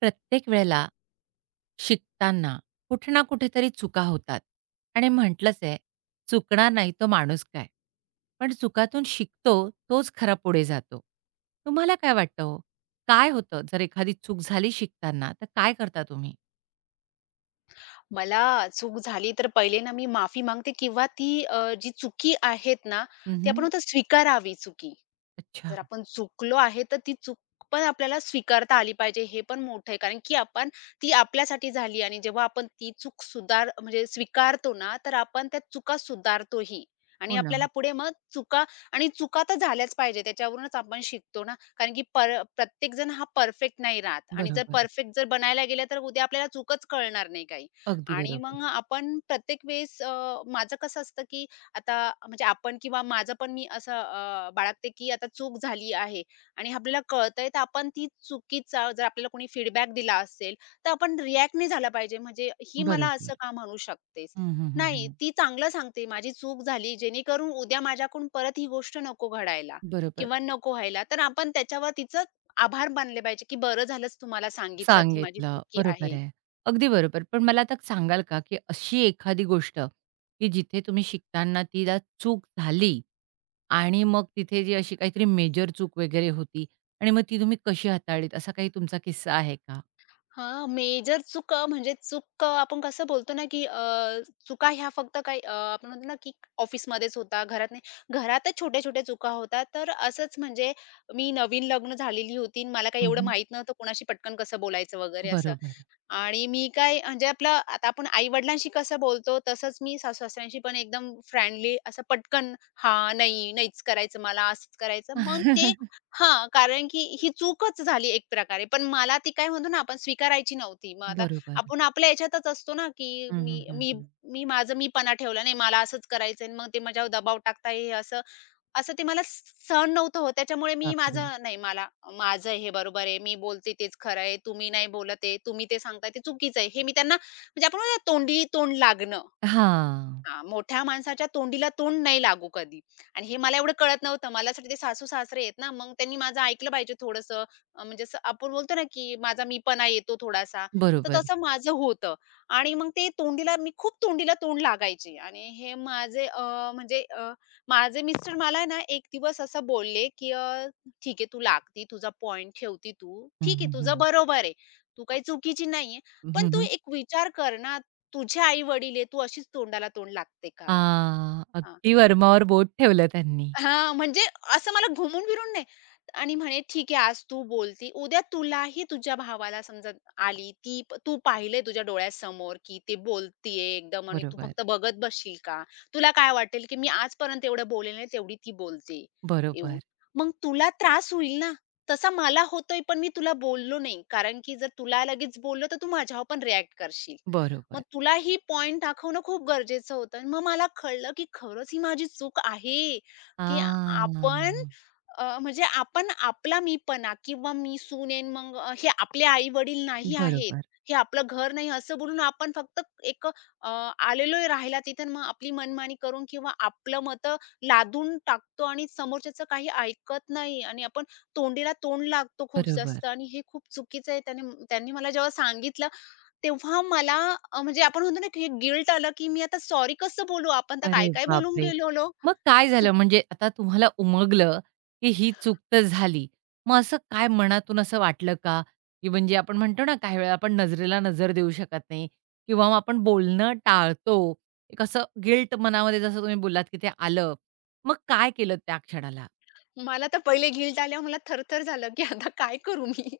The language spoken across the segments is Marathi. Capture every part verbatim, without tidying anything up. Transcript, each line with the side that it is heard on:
right: प्रत्येक वेळेला शिकताना कुठे ना कुठेतरी चुका होतात आणि म्हटलंच आहे, चुकणार नाही तो माणूस काय? पण चुकातून शिकतो तोच खरा पुढे जातो. तुम्हाला काय वाटतं हो? काय होतं जर एखादी चूक झाली शिकताना तर काय करता तुम्ही?
left: मला चूक झाली तर पहिले ना मी माफी मागते किंवा ती अ, जी चुकी आहेत ना, ती
right: हं,
left: आपण आता स्वीकारावी चुकी.
right: अच्छा.
left: जर आपण चुकलो आहे, तर ती चूक पण आपल्याला स्वीकारता आली पाहिजे, हे पण मोठं आहे. कारण की आपण ती आपल्यासाठी झाली आणि जेव्हा आपण ती चूक सुधार म्हणजे स्वीकारतो ना, तर आपण त्या चुका सुधारतोही आणि
right: हो ना.
left: आपल्याला पुढे मग चुका आणि चुका तर झाल्याच पाहिजे. त्याच्यावरूनच आपण शिकतो ना, कारण की पर प्रत्येकजण हा परफेक्ट नाही राहत आणि जर
right: बरोबर.
left: परफेक्ट जर बनायला गेलं, तर उद्या आपल्याला चूकच कळणार नाही काही
right: अगदी
left: आणि मग
right: बरोबर.
left: आपण प्रत्येक वेळेस अ, माझं कसं असतं की आता म्हणजे आपण किंवा माझं पण मी असं अ, बाळगते, की आता चूक झाली आहे आणि आपल्याला कळतंय, तर आपण ती चुकीचा जर आपल्याला कोणी फीडबॅक दिला असेल, तर आपण रिएक्ट नाही झाला पाहिजे. म्हणजे "ही मला
right: बरोबर.
left: असं का म्हणू शकतेस?"
right: हं, हं, हं,
left: नाही,
right: हं.
left: ती चांगलं सांगते, माझी चूक झाली, जेणेकरून उद्या माझ्याकडून परत ही गोष्ट नको घडायला
right: बरोबर.
left: किंवा नको व्हायला. तर आपण त्याच्यावर तिचं आभार मानले पाहिजे, की "बरं झालंच तुम्हाला सांगितलं, ती माझी
right: सांगितलं.
left: चुकी
right: बरोबर
left: आहे."
right: आहे. अगदी बरोबर. पण मला आता सांगाल का, की अशी एखादी गोष्ट, की जिथे तुम्ही शिकताना तिला चूक झाली आणि मग तिथे जी अशी काहीतरी मेजर चूक वगैरे होती आणि मग ती तुम्ही कशी हाताळलीत, असा काही तुमचा किस्सा आहे का?
left: हां, मेजर चूक अ, म्हणजे चूक अ, आपण कसं बोलतो ना, की अ, चुका ह्या फक्त काही अ, आपण म्हणतो ना, की ऑफिसमध्येच होता, घरात नाही. घरातच छोट्या-छोट्या चुका होतात. तर असंच म्हणजे मी नवीन लग्न झालेली होती आणि मला काही एवढं
right: हं,
left: माहीत नव्हतं कोणाशी पटकन कसं बोलायचं वगैरे असं.
right: बरोबर.
left: आणि मी काय म्हणजे आपलं आता आपण आई-वडिलांशी कसं बोलतो, तसंच मी सासू-सासऱ्यांशी पण एकदम फ्रेंडली असं पटकन, हा, नाही, नाहीच करायचं मला, असंच करायचं." मग ते हां, कारण की ही चूकच झाली एक प्रकारे. पण मला ती काय म्हणतो ना आपण स्वीकारायची नव्हती. मग आता
right: बरोबर.
left: आपण आपल्या ह्याच्यातच असतो ना, की
right: हं, हं,
left: मी
right: हं,
left: मी
right: हं.
left: मी माझं मीपणा ठेवला, "नाही, मला असंच करायचंय." मग ते माझ्यावर दबाव टाकताय, हे असं असं ते मला स सहन नव्हतं होत. त्याच्यामुळे मी
right: बापरे!
left: माझं नाही मला माझं हे बरोबर आहे. मी बोलते तेच खरं आहे. तुम्ही नाही बोलत आहे. तुम्ही ते सांगताय ते चुकीचं आहे. हे मी त्यांना म्हणजे आपण म्हणतो ना तोंडी तोंड लागणं.
right: हां.
left: हां, मोठ्या माणसाच्या तोंडीला तोंड नाही लागू कधी आणि हे मला एवढं कळत नव्हतं. मला असं वाटतं ते सासू-सासरे आहेत ना, मग त्यांनी माझं ऐकलं पाहिजे थोडंसं अ, म्हणजे असं आपण बोलतो ना, की माझा मीपणा येतो थोडासा, तर
right: बरोबर.
left: तसं माझं होतं आणि मग ते तोंडीला मी खूप तोंडीला तोंड लागायची आणि हे माझे अ, म्हणजे अ, माझे मिस्टर मला आहे ना, एक दिवस असं बोलले, की "अ, ठीक आहे, तू लागती, तुझा पॉइंट ठेवती तू.
right: हं,
left: ठीक आहे,
right: हं,
left: तुझं
right: हं.
left: बरोबर आहे. तू काही चुकीची नाहीये.
right: हं,
left: पण तू
right: हं.
left: एक विचार कर ना, तुझे आई-वडील आहे, तू अशीच तोंडाला तोंड लागते का?
right: आ,
left: अ,
right: अगदी वर्मावर बोट ठेवलं त्यांनी.
left: हां, म्हणजे असं मला घुमून-फिरून नाही आणि म्हणे, "ठीक आहे, आज तू बोलती, उद्या तुलाही तुझ्या भावाला समजा आली, ती प- तू पाहिलंय तुझ्या डोळ्यासमोर, की ते बोलतीये एकदम आणि तू
right: बरोबर,
left: फक्त बघत बसशील का? तुला काय वाटेल, की मी आजपर्यंत एवढं बोलले नाही, तेवढी ती बोलते येऊन.
right: बरोबर,
left: मग तुला त्रास होईल ना, तसा मला होतोय, पण मी तुला बोललो नाही, कारण की जर तुला लगेच बोललो, तर तू माझ्यावर पण रिएक्ट करशील. मग
right: बरोबर.
left: तुला ही पॉइंट दाखवणं खूप गरजेचं होतं." मग मला कळलं, की खरंच ही माझी चूक आहे. की आ-
right: आ,
left: आपण अ, म्हणजे आपण आपला मीपणा किंवा मी सून मग अ, हे आपले आई-वडील नाही आहेत,
right: बरोबर,
left: हे आपलं घर नाही असं बोलून आपण फक्त एक अ, आलेलोय राहायला तिथे मग आपली मनमानी करून किंवा आपलं मतं लादून टाकतो आणि समोरच्याचं काही ऐकत नाही आणि आपण तोंडीला तोंड लागतो खूप
right: बरोबर.
left: जास्त आणि हे खूप चुकीचं आहे. त्याने त्यांनी मला जेव्हा सांगितलं तेव्हा मला अ, म्हणजे आपण म्हणतो ना की हे गिल्ट आलं की मी आता सॉरी कसं बोलू? आपण तर
right: अरे
left: काय-काय बोलून
right: बापरे!
left: गेलेलो.
right: मग काय झालं म्हणजे आता तुम्हाला उमगलं, की ही चूक तर झाली. मग असं काय मनातून असं वाटलं का? की म्हणजे आपण म्हणतो ना काही वेळा आपण नजरेला नजर देऊ शकत नाही किंवा मग आपण बोलणं टाळतो. एक असं गिल्ट मनामध्ये जसं तुम्ही बोललात, की ते आलं. मग काय केलं त्या क्षणाला?
left: मला तर पहिले गिल्ट आल्यावर मला थरथर झालं, की आता काय करू मी?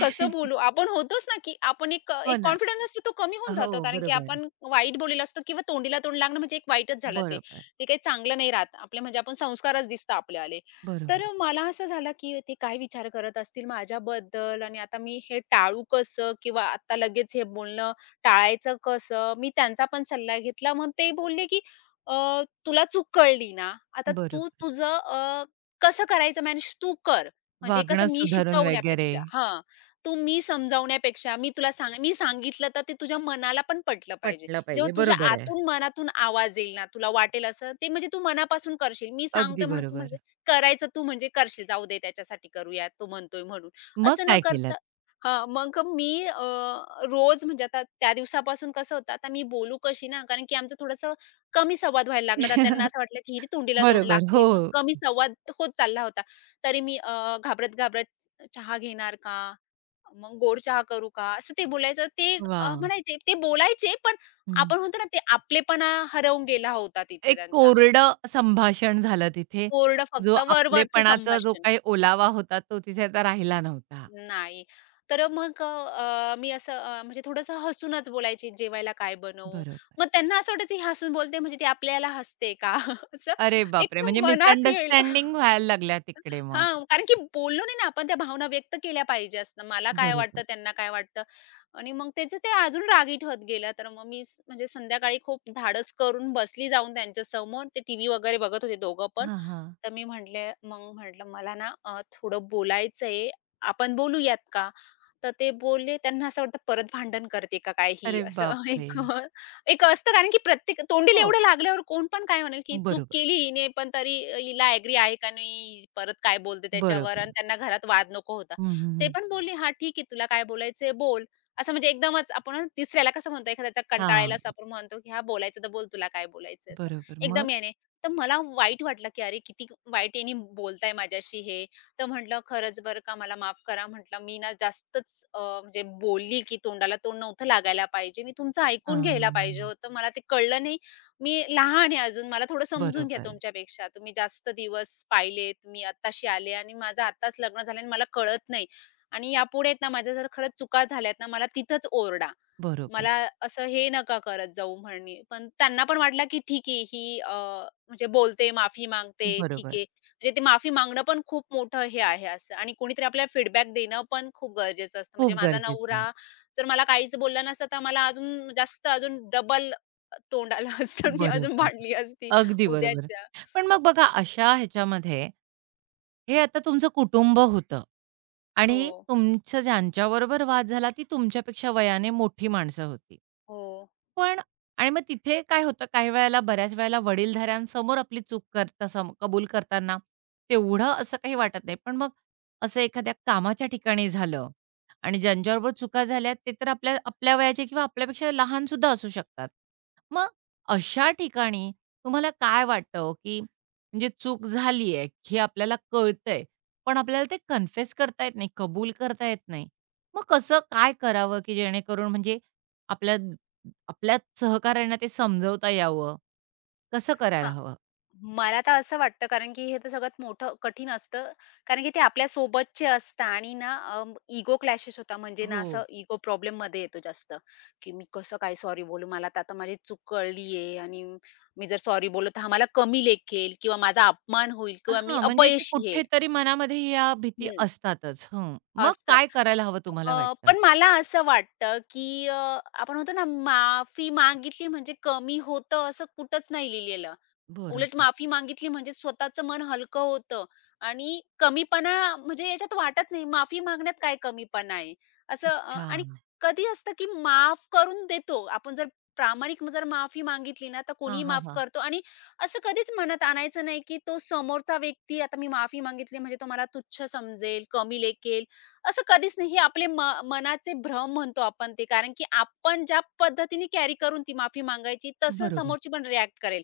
left: कसं बोलू? आपण होतोच ना, की आपण एक
right: हो
left: एक
right: ना.
left: कॉन्फिडन्स असतो तो कमी होऊन
right: हो,
left: जातो. कारण की
right: बरोबर.
left: आपण वाईट बोललेलो असतो किंवा तोंडीला तोंड लागणं म्हणजे एक वाईटच झालं ते.
right: बरोबर,
left: ते काही चांगलं नाही राहत. आपले म्हणजे आपण संस्कारच दिसतात आपलेवाले. तर
right: बरोबर,
left: अ, मला असं झालं, की ते काय विचार करत असतील माझ्याबद्दल आणि आता मी हे टाळू कसं? किंवा आता लगेच हे बोलणं टाळायचं कसं? मी त्यांचा पण सल्ला घेतला. मग ते बोलले, की "अ, तुला चूक कळली ना, आता
right: बरोबर.
left: तू तुझं अ, कसं करायचं मॅनेज तू कर. म्हणजे कसं
right: वागणं
left: मी
right: सुधारून वगैरे.
left: शिकवण्यापेक्षा हां. तू मी समजावण्यापेक्षा मी तुला सांग मी सांगितलं तर ते तुझ्या मनाला पण पटलं पाहिजे.
right: पटलं
left: जेव्हा
right: पाहिजे.
left: तुझ्या
right: बरोबर आहे.
left: आतून मनातून आवाज येईल ना, तुला वाटेल असं ते म्हणजे तू मनापासून करशील. मी सांगतो
right: अगदी
left: म्हणून तू म्हणजे
right: बरोबर.
left: करायचं तू म्हणजे करशील. जाऊ दे त्याच्यासाठी करूया तो म्हणतोय म्हणून.
right: मग
left: असं न
right: काय
left: करता
right: केलंत?
left: हां, मग मी अ, रोज म्हणजे आता त्या दिवसापासून कसं होतं आता मी बोलू कशी ना कारण की आमचं थोडंसं कमी संवाद व्हायला लागला. तर त्यांना असं वाटलं, की ही तोंडीला तोंड
right: बरोबर.
left: लागते. मग
right: हो.
left: कमी संवाद होत चालला होता. तरी मी अ, घाबरत-घाबरत चहा घेणार का? मग गोड चहा करू का? असं ते बोलायचं. ते अ,
right: वाह!
left: म्हणायचे. ते बोलायचे, पण
right: हं.
left: आपण म्हणतो ना, ते आपलेपणा हरवून गेला होता तिथे
right: एक
left: त्यांचा.
right: कोरडं संभाषण झालं तिथे.
left: कोरडं
right: जो
left: फक्त वर
right: आपलेपणाचा जो
left: संभाषण.
right: काही ओलावा होता तो तिथे आता राहिला नव्हता.
left: नाही. तर मग अ, मी असं अ, म्हणजे थोडंसं हसूनच बोलायची, "जेवायला काय बनवू?"
right: बरोबर.
left: मग त्यांना असं वाटायचं ही हसून बोलते म्हणजे ती आपल्याला हसते का? असं
right: अरे बापरे!
left: एकदम
right: म्हणजे
left: मनात येईल.
right: मिसअंडरस्टँडिंग व्हायला लागल्या तिकडे मग.
left: हां, कारण की बोललो नाही ना आपण त्या भावना व्यक्त केल्या पाहिजे असतं. मला काय वाटतं,
right: बरोबर.
left: त्यांना काय वाटतं आणि मग त्याचं ते अजून रागीट होत गेलं. तर मग मी स- म्हणजे संध्याकाळी खूप धाडस करून बसली जाऊन त्यांच्यासमोर. ते टीव्ही वगैरे बघत होते दोघं पण.
right: हां, हां.
left: तर मी म्हटले मग म्हटलं, "मला ना अ, थोडं बोलायचंय, आपण बोलूयात का?" तर ते बोलले. त्यांना असं वाटतं परत भांडण करते का काय ही?
right: अरे
left: असं
right: बापरे!
left: एक अ, एक असतं कारण की प्रत्येक तोंडीला
right: हो.
left: एवढं लागल्यावर कोण पण काय म्हणेल, की चूक
right: बरोबर.
left: केली हिने, पण तरी हिला ॲग्री आहे का नाही? परत काय बोलते त्याच्यावर?
right: बरोबर.
left: आणि त्यांना घरात वाद नको होता.
right: हं, हं,
left: ते
right: हं.
left: पण बोलले, "हां, ठीक आहे. तुला काय बोलायचंय बोल." असं म्हणजे एकदमच आपण तिसऱ्याला कसं म्हणतो एखाद्याचा कंटाळलेला
right: हां.
left: असं आपण म्हणतो, की "हां, बोलायचं तर बोल, तुला काय बोलायचंय?" असं.
right: बरोबर. मग?
left: एकदम याने तर मला वाईट वाटलं, की "अरे, किती वाईट याने बोलताय माझ्याशी हे." तर म्हटलं, "खरंच बरं का, मला माफ करा." म्हटलं, "मी ना जास्तच अ, म्हणजे बोलली, की तोंडाला तोंड नव्हतं लागायला पाहिजे. मी तुमचं ऐकून घ्यायला पाहिजे
right: हां.
left: होतं. मला ते कळलं नाही. मी लहान आहे अजून. मला थोडं समजून घ्या
right: बरोबर,
left: तुमच्यापेक्षा. तुम्ही जास्त दिवस पाहिलेत. मी आत्ताशी आले आणि माझं आत्ताच लग्न झालं आणि मला कळत नाही आणि यापुढे आहेत ना, माझ्या जर खरंच चुका झाल्यात ना, मला तिथंच ओरडा."
right: बरोबर,
left: मला असं हे नका करत जाऊ म्हणे. पण त्यांना पण वाटलं, की ठीक आहे ही अ, म्हणजे बोलते, माफी मागते, ठीक
right: बरोबर.
left: आहे. म्हणजे ते माफी मागणं पण खूप मोठं हे आहे असं आणि कोणीतरी आपल्याला फीडबॅक देणं पण खूप गरजेचं असतं. म्हणजे
right: खूप
left: माझा
right: गरजेचं आहे.
left: नवरा जर मला काहीच बोलला नसता, तर मला अजून जास्त अजून डबल तोंड आलं असतं. मी अजून
right: बरोबर.
left: भांडली असती
right: अगदी बरोबर.
left: उद्याच्या.
right: पण मग बघा अशा ह्याच्यामध्ये, हे आता तुमचं कुटुंब होतं आणि
left: हो,
right: तुमचं ज्यांच्याबरोबर वाद झाला ती तुमच्यापेक्षा वयाने मोठी माणसं होती.
left: हो.
right: पण आणि मग तिथे काय होतं काही वेळेला बऱ्याच वेळेला वडीलधाऱ्यांसमोर आपली चूक करता सम कबूल करताना तेवढं असं काही वाटत नाही. पण मग असं एखाद्या कामाच्या ठिकाणी झालं आणि ज्यांच्याबरोबर चुका झाल्या ते तर आपल्या आपल्या वयाचे किंवा आपल्यापेक्षा लहानसुद्धा असू शकतात. मग अशा ठिकाणी तुम्हाला काय वाटतं हो, की म्हणजे चूक झाली आहे, हे आपल्याला कळतंय, पण आपल्याला ते कन्फेस करता येत नाही, कबूल करता येत नाही. मग कसं काय करावं, की जेणेकरून म्हणजे आपल्या आपल्या सहकाऱ्यांना ते समजवता यावं? कसं करायला हवं?
left: मला तर असं वाटतं, कारण की हे तर सगळ्यात मोठं कठीण असतं. कारण की ते आपल्यासोबतचे असतात आणि ना अ, इगो क्लॅशेस होता म्हणजे ना
right: हो.
left: असं इगो प्रॉब्लेममध्ये येतो जास्त, की मी कसं काय सॉरी बोलू? मला तर आता माझी चूक कळली आणि मी जर सॉरी बोललो तर हा मला कमी लेखेल किंवा माझा अपमान होईल किंवा मी
right: हां, म्हणजे ते
left: अपयशी येईल.
right: कुठेतरी मनामध्ये या भीती
left: हं,
right: असतातच. हं. मग
left: असतात.
right: काय करायला हवं तुम्हाला
left: अ,
right: वाटतं?
left: पण मला असं वाटतं, की अ, आपण म्हणतो ना माफी मागितली म्हणजे कमी होतं असं कुठंच नाही लिहिलेलं. उलट
right: बरोबर.
left: माफी मागितली म्हणजे स्वतःचं मन हलकं होतं आणि कमीपणा म्हणजे याच्यात वाटत नाही. माफी मागण्यात काय कमीपणा आहे? असं अ,
right: अच्छा.
left: आणि कधी असतं की माफ करून देतो. आपण जर प्रामाणिक जर माफी मागितली ना, तर
right: हां,
left: कोणीही
right: हां,
left: माफ
right: हां.
left: करतो आणि असं कधीच मनात आणायचं नाही की तो समोरचा व्यक्ती आता मी माफी मागितली म्हणजे तो मला तुच्छ समजेल, कमी लेखेल. असं कधीच नाही. हे आपले म मनाचे भ्रम म्हणतो आपण ते. कारण की आपण ज्या पद्धतीने कॅरी करून ती माफी मागायची, तसं
right: बरोबर,
left: समोरची पण रिएक्ट करेल.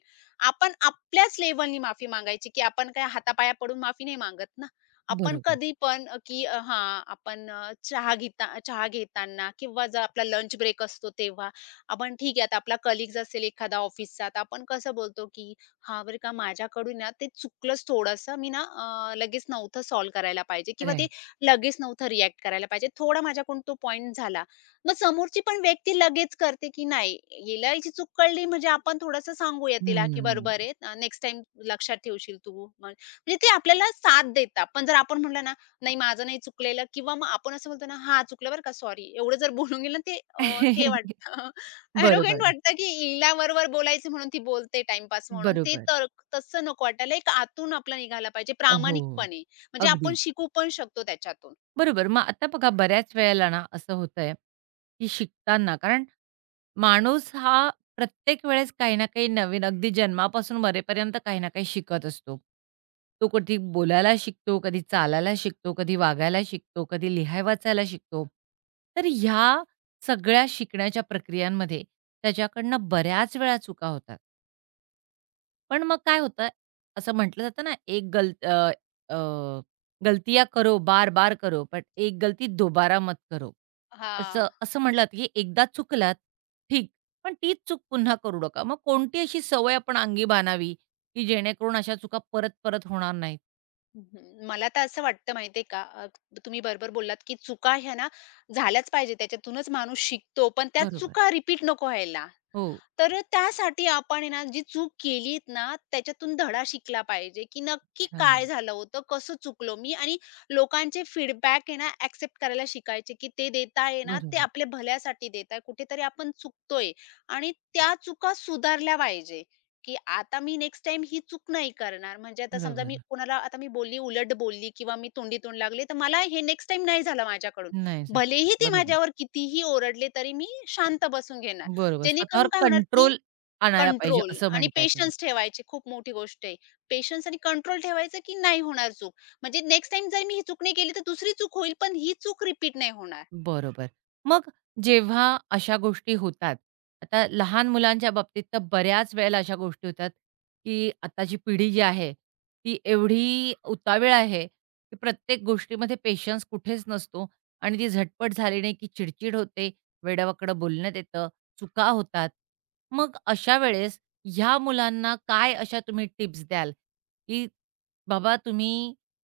left: आपण आपल्याच लेव्हलनी माफी मागायची, की आपण काय हातापाया पडून माफी नाही मागत ना. आपण
right: बरोबर.
left: कधी पण अ, की हां, आपण अ, चहा घेता चहा घेताना किंवा जर आपला लंच ब्रेक असतो तेव्हा, आपण ठीक आहे, आता आपला कलीग्ज असेल एखादा ऑफिसचा, तर आपण कसं बोलतो, की "हां, बरं का माझ्याकडून ना ते चुकलंच थोडंसं. मी ना अ, लगेच नव्हतं सॉल्व्ह करायला पाहिजे किंवा ते
right: राइट.
left: लगेच नव्हतं रिएक्ट करायला पाहिजे. थोडा माझ्याकडून तो पॉइंट झाला." मग समोरची पण व्यक्ती लगेच करते, की नाही हिला हिची चूक कळली म्हणजे आपण थोडंसं सांगूया तिला, की
right: हं.
left: "बरोबर आहे, अ, नेक्स्ट टाईम लक्षात ठेवशील तू." मग म्हणजे ते आपल्याला साथ देतात. पण जर आपण म्हटलं ना, "नाही माझं नाही चुकलेलं" किंवा मग आपण असं बोलतो ना, "हां, चुकलं बरं का, सॉरी." एवढं जर बोलून गेलं ना ते अ, हे वाटतं ॲरोगंट
right: बरोबर,
left: वाटतं, की हिला बरोबर बोलायचं म्हणून ती बोलते टाईमपास म्हणून. ते
right: बरोबर.
left: तर तसं नको वाटायला. एक आतून आपला निघाला पाहिजे
right: अ, हो, हो.
left: प्रामाणिकपणे. म्हणजे आपण
right: अगदी.
left: शिकू पण शकतो त्याच्यातून.
right: बरोबर. मग आता बघा बऱ्याच वेळेला ना असं होतंय, की शिकताना कारण माणूस हा प्रत्येक वेळेस काही ना काही नवीन अगदी जन्मापासून मरेपर्यंत काही ना काही शिकत असतो. तो कधी बोलायला शिकतो, कधी चालायला शिकतो, कधी वागायला शिकतो, कधी लिहाय-वाचायला शिकतो. तर ह्या सगळ्या शिकण्याच्या प्रक्रियांमध्ये त्याच्याकडनं बऱ्याच वेळा चुका होतात. पण मग काय होतं, असं म्हटलं जातं ना, "एक गल अ, अ, गलतियाँ करो, बार-बार करो, बट एक गलती दोबारा मत करो."
left: हां.
right: असं असं म्हटलं जातं, की एकदा चुकलात, ठीक. पण तीच चूक पुन्हा करू नका. मग कोणती अशी सवय आपण अंगी बाणावी, की जेणेकरून अशा चुका परत-परत होणार नाहीत?
left: हं, मला तर असं वाटतं माहिती का, अ, तुम्ही बरोबर बोललात, की चुका ह्या ना झाल्याच पाहिजे. त्याच्यातूनच माणूस शिकतो. पण त्या
right: बरोबर.
left: चुका रिपीट नको व्हायला.
right: हो.
left: तर अ, त्यासाठी आपण आहे ना, जी चूक केलीत ना, त्याच्यातून धडा शिकला पाहिजे, की नक्की
right: अच्छा.
left: काय झालं होतं, कसं चुकलो मी आणि लोकांचे फीडबॅक आहे ना, एक्सेप्ट करायला शिकायचे, की ते देत आहे ना, ते
right: बरोबर,
left: आपल्या भल्यासाठी देत आहे. कुठेतरी आपण चुकतोय आणि त्या चुका सुधारल्या पाहिजे, की आता मी नेक्स्ट टाईम ही चूक नाही करणार. म्हणजे आता समजा मी
right: बरोबर.
left: कोणाला आता मी बोलली, उलट बोलली किंवा मी तोंडी तोंड लागले, तर मला हे नेक्स्ट टाईम नाही झालं माझ्याकडून.
right: नाही झालं
left: भलेही ते
right: बरोबर,
left: माझ्यावर कितीही ओरडले, तरी मी शांत बसून घेणार.
right: बरोबर.
left: जेणेकरून
right: स्वतःवर
left: काय होणार ती
right: कंट्रोल आणायला पाहिजे
left: कंट्रोल
right: असं
left: आणि
right: म्हणताय तुम्ही.
left: पेशन्स ठेवायची खूप मोठी गोष्ट आहे. पेशन्स आणि कंट्रोल ठेवायचं, की नाही होणार चूक. म्हणजे नेक्स्ट टाइम जर मी ही चूक नाही केली, तर दुसरी चूक होईल, पण ही चूक रिपीट नाही होणार.
right: बरोबर. मग जेव्हा अशा गोष्टी होतात, आता लहान मुलांच्या बाबतीत तर बऱ्याच वेळेला अशा गोष्टी होतात, की आताची पिढी जी आहे, ती एवढी उतावीळ आहे, की प्रत्येक गोष्टीमध्ये पेशन्स कुठेच नसतो आणि ती झटपट झाली नाही, की चिडचिड होते, वेडावाकडं बोलण्यात येतं, चुका होतात. मग अशा वेळेस ह्या मुलांना काय अशा तुम्ही टिप्स द्याल, की बाबा तुम्ही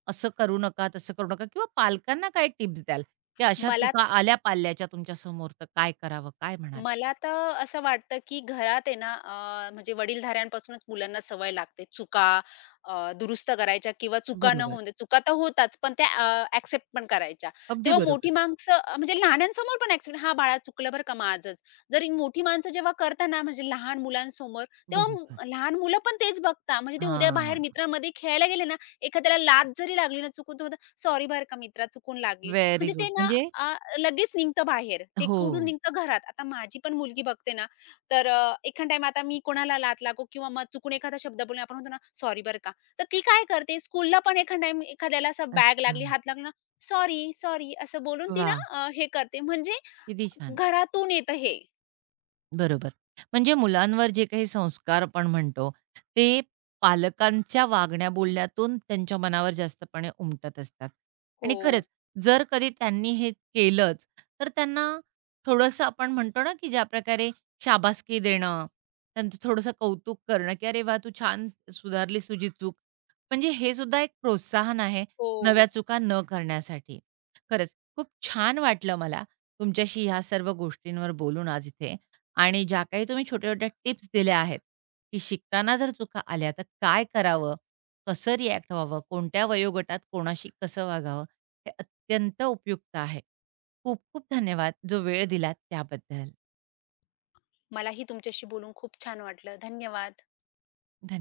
right: असं करू नका, तसं करू नका किंवा पालकांना काय टिप्स द्याल? या अशा
left: मला
right: चुका आल्या पाल्याच्या तुमच्या समोर तर काय करावं? काय म्हणाल?
left: मला तर असं वाटतं, की घरात आहे ना अ, म्हणजे वडीलधाऱ्यांपासूनच मुलांना सवय लागते. चुका अ, दुरुस्त करायच्या किंवा चुका न
right: बरोबर.
left: होऊन दे. चुका तर होताच पण त्या अ, एक्सेप्ट पण करायच्या.
right: अगदी
left: जेव्हा मोठी
right: बरोबर.
left: माणसं अ, म्हणजे लहानांसमोर पण एक्सेप्ट "हां, बाळा चुकलं बरं का माझंच." जरी मोठी माणसं जेव्हा करतात म्हणजे लहान मुलांसमोर, तेव्हा
right: बरोबर.
left: मु- लहान मुलं पण तेच बघतात. म्हणजे ते उद्या बाहेर
right: हां.
left: मित्रांमध्ये खेळायला गेले ना, एखाद्याला लाथ जरी लागली ना चुकून, तर "सॉरी बरं का मित्रा, चुकून लागली."
right: व्हेरी
left: म्हणजे ते
right: गुड.
left: ना
right: म्हणजे
left: अ, लगेच निघतं बाहेर. ते
right: हो.
left: कुठून निघतं घरात. आता माझी पण मुलगी बघते ना, तर अ, एखाद टाईम आता मी कोणाला लाथ लागू किंवा मग चुकून एखादा शब्द बोलून आपण म्हणतो ना, "सॉरी बरं का." तर ती काय करते स्कूलला पण एखाद टाईम एखाद्याला असं बॅग
right: अच्छा.
left: लागली, हात लागला "सॉरी, सॉरी" असं बोलून ती ना
right: वाह!
left: अ, हे करते. म्हणजे
right: किती छान.
left: घरातून येतं हे.
right: बरोबर. म्हणजे मुलांवर जे काही संस्कार आपण म्हणतो, ते पालकांच्या वागण्या बोलण्यातून त्यांच्या मनावर जास्तपणे उमटत असतात.
left: हो.
right: आणि खरंच जर कधी त्यांनी हे केलंच, तर त्यांना थोडंसं आपण म्हणतो ना, की ज्याप्रकारे शाबासकी देणं, त्यांचं थोडंसं कौतुक करणं, की "अरे वाह! तू छान सुधारलीस तुझी चूक." म्हणजे हे सुद्धा एक प्रोत्साहन आहे
left: हो.
right: नव्या चुका न करण्यासाठी. खरंच खूप छान वाटलं मला तुमच्याशी ह्या सर्व गोष्टींवर बोलून आज इथे. आणि ज्या काही तुम्ही छोट्या-छोट्या टिप्स दिल्या आहेत, की शिकताना जर चुका आल्या तर काय करावं? कसं रिॲक्ट व्हावं? कोणत्या वयोगटात कोणाशी कसं वागावं? हे अत्यंत उपयुक्त आहे. खूप खूप धन्यवाद जो वेळ दिलात त्याबद्दल.
left: मलाही तुमच्याशी बोलून खूप छान वाटलं. धन्यवाद.
right: धन्यवाद.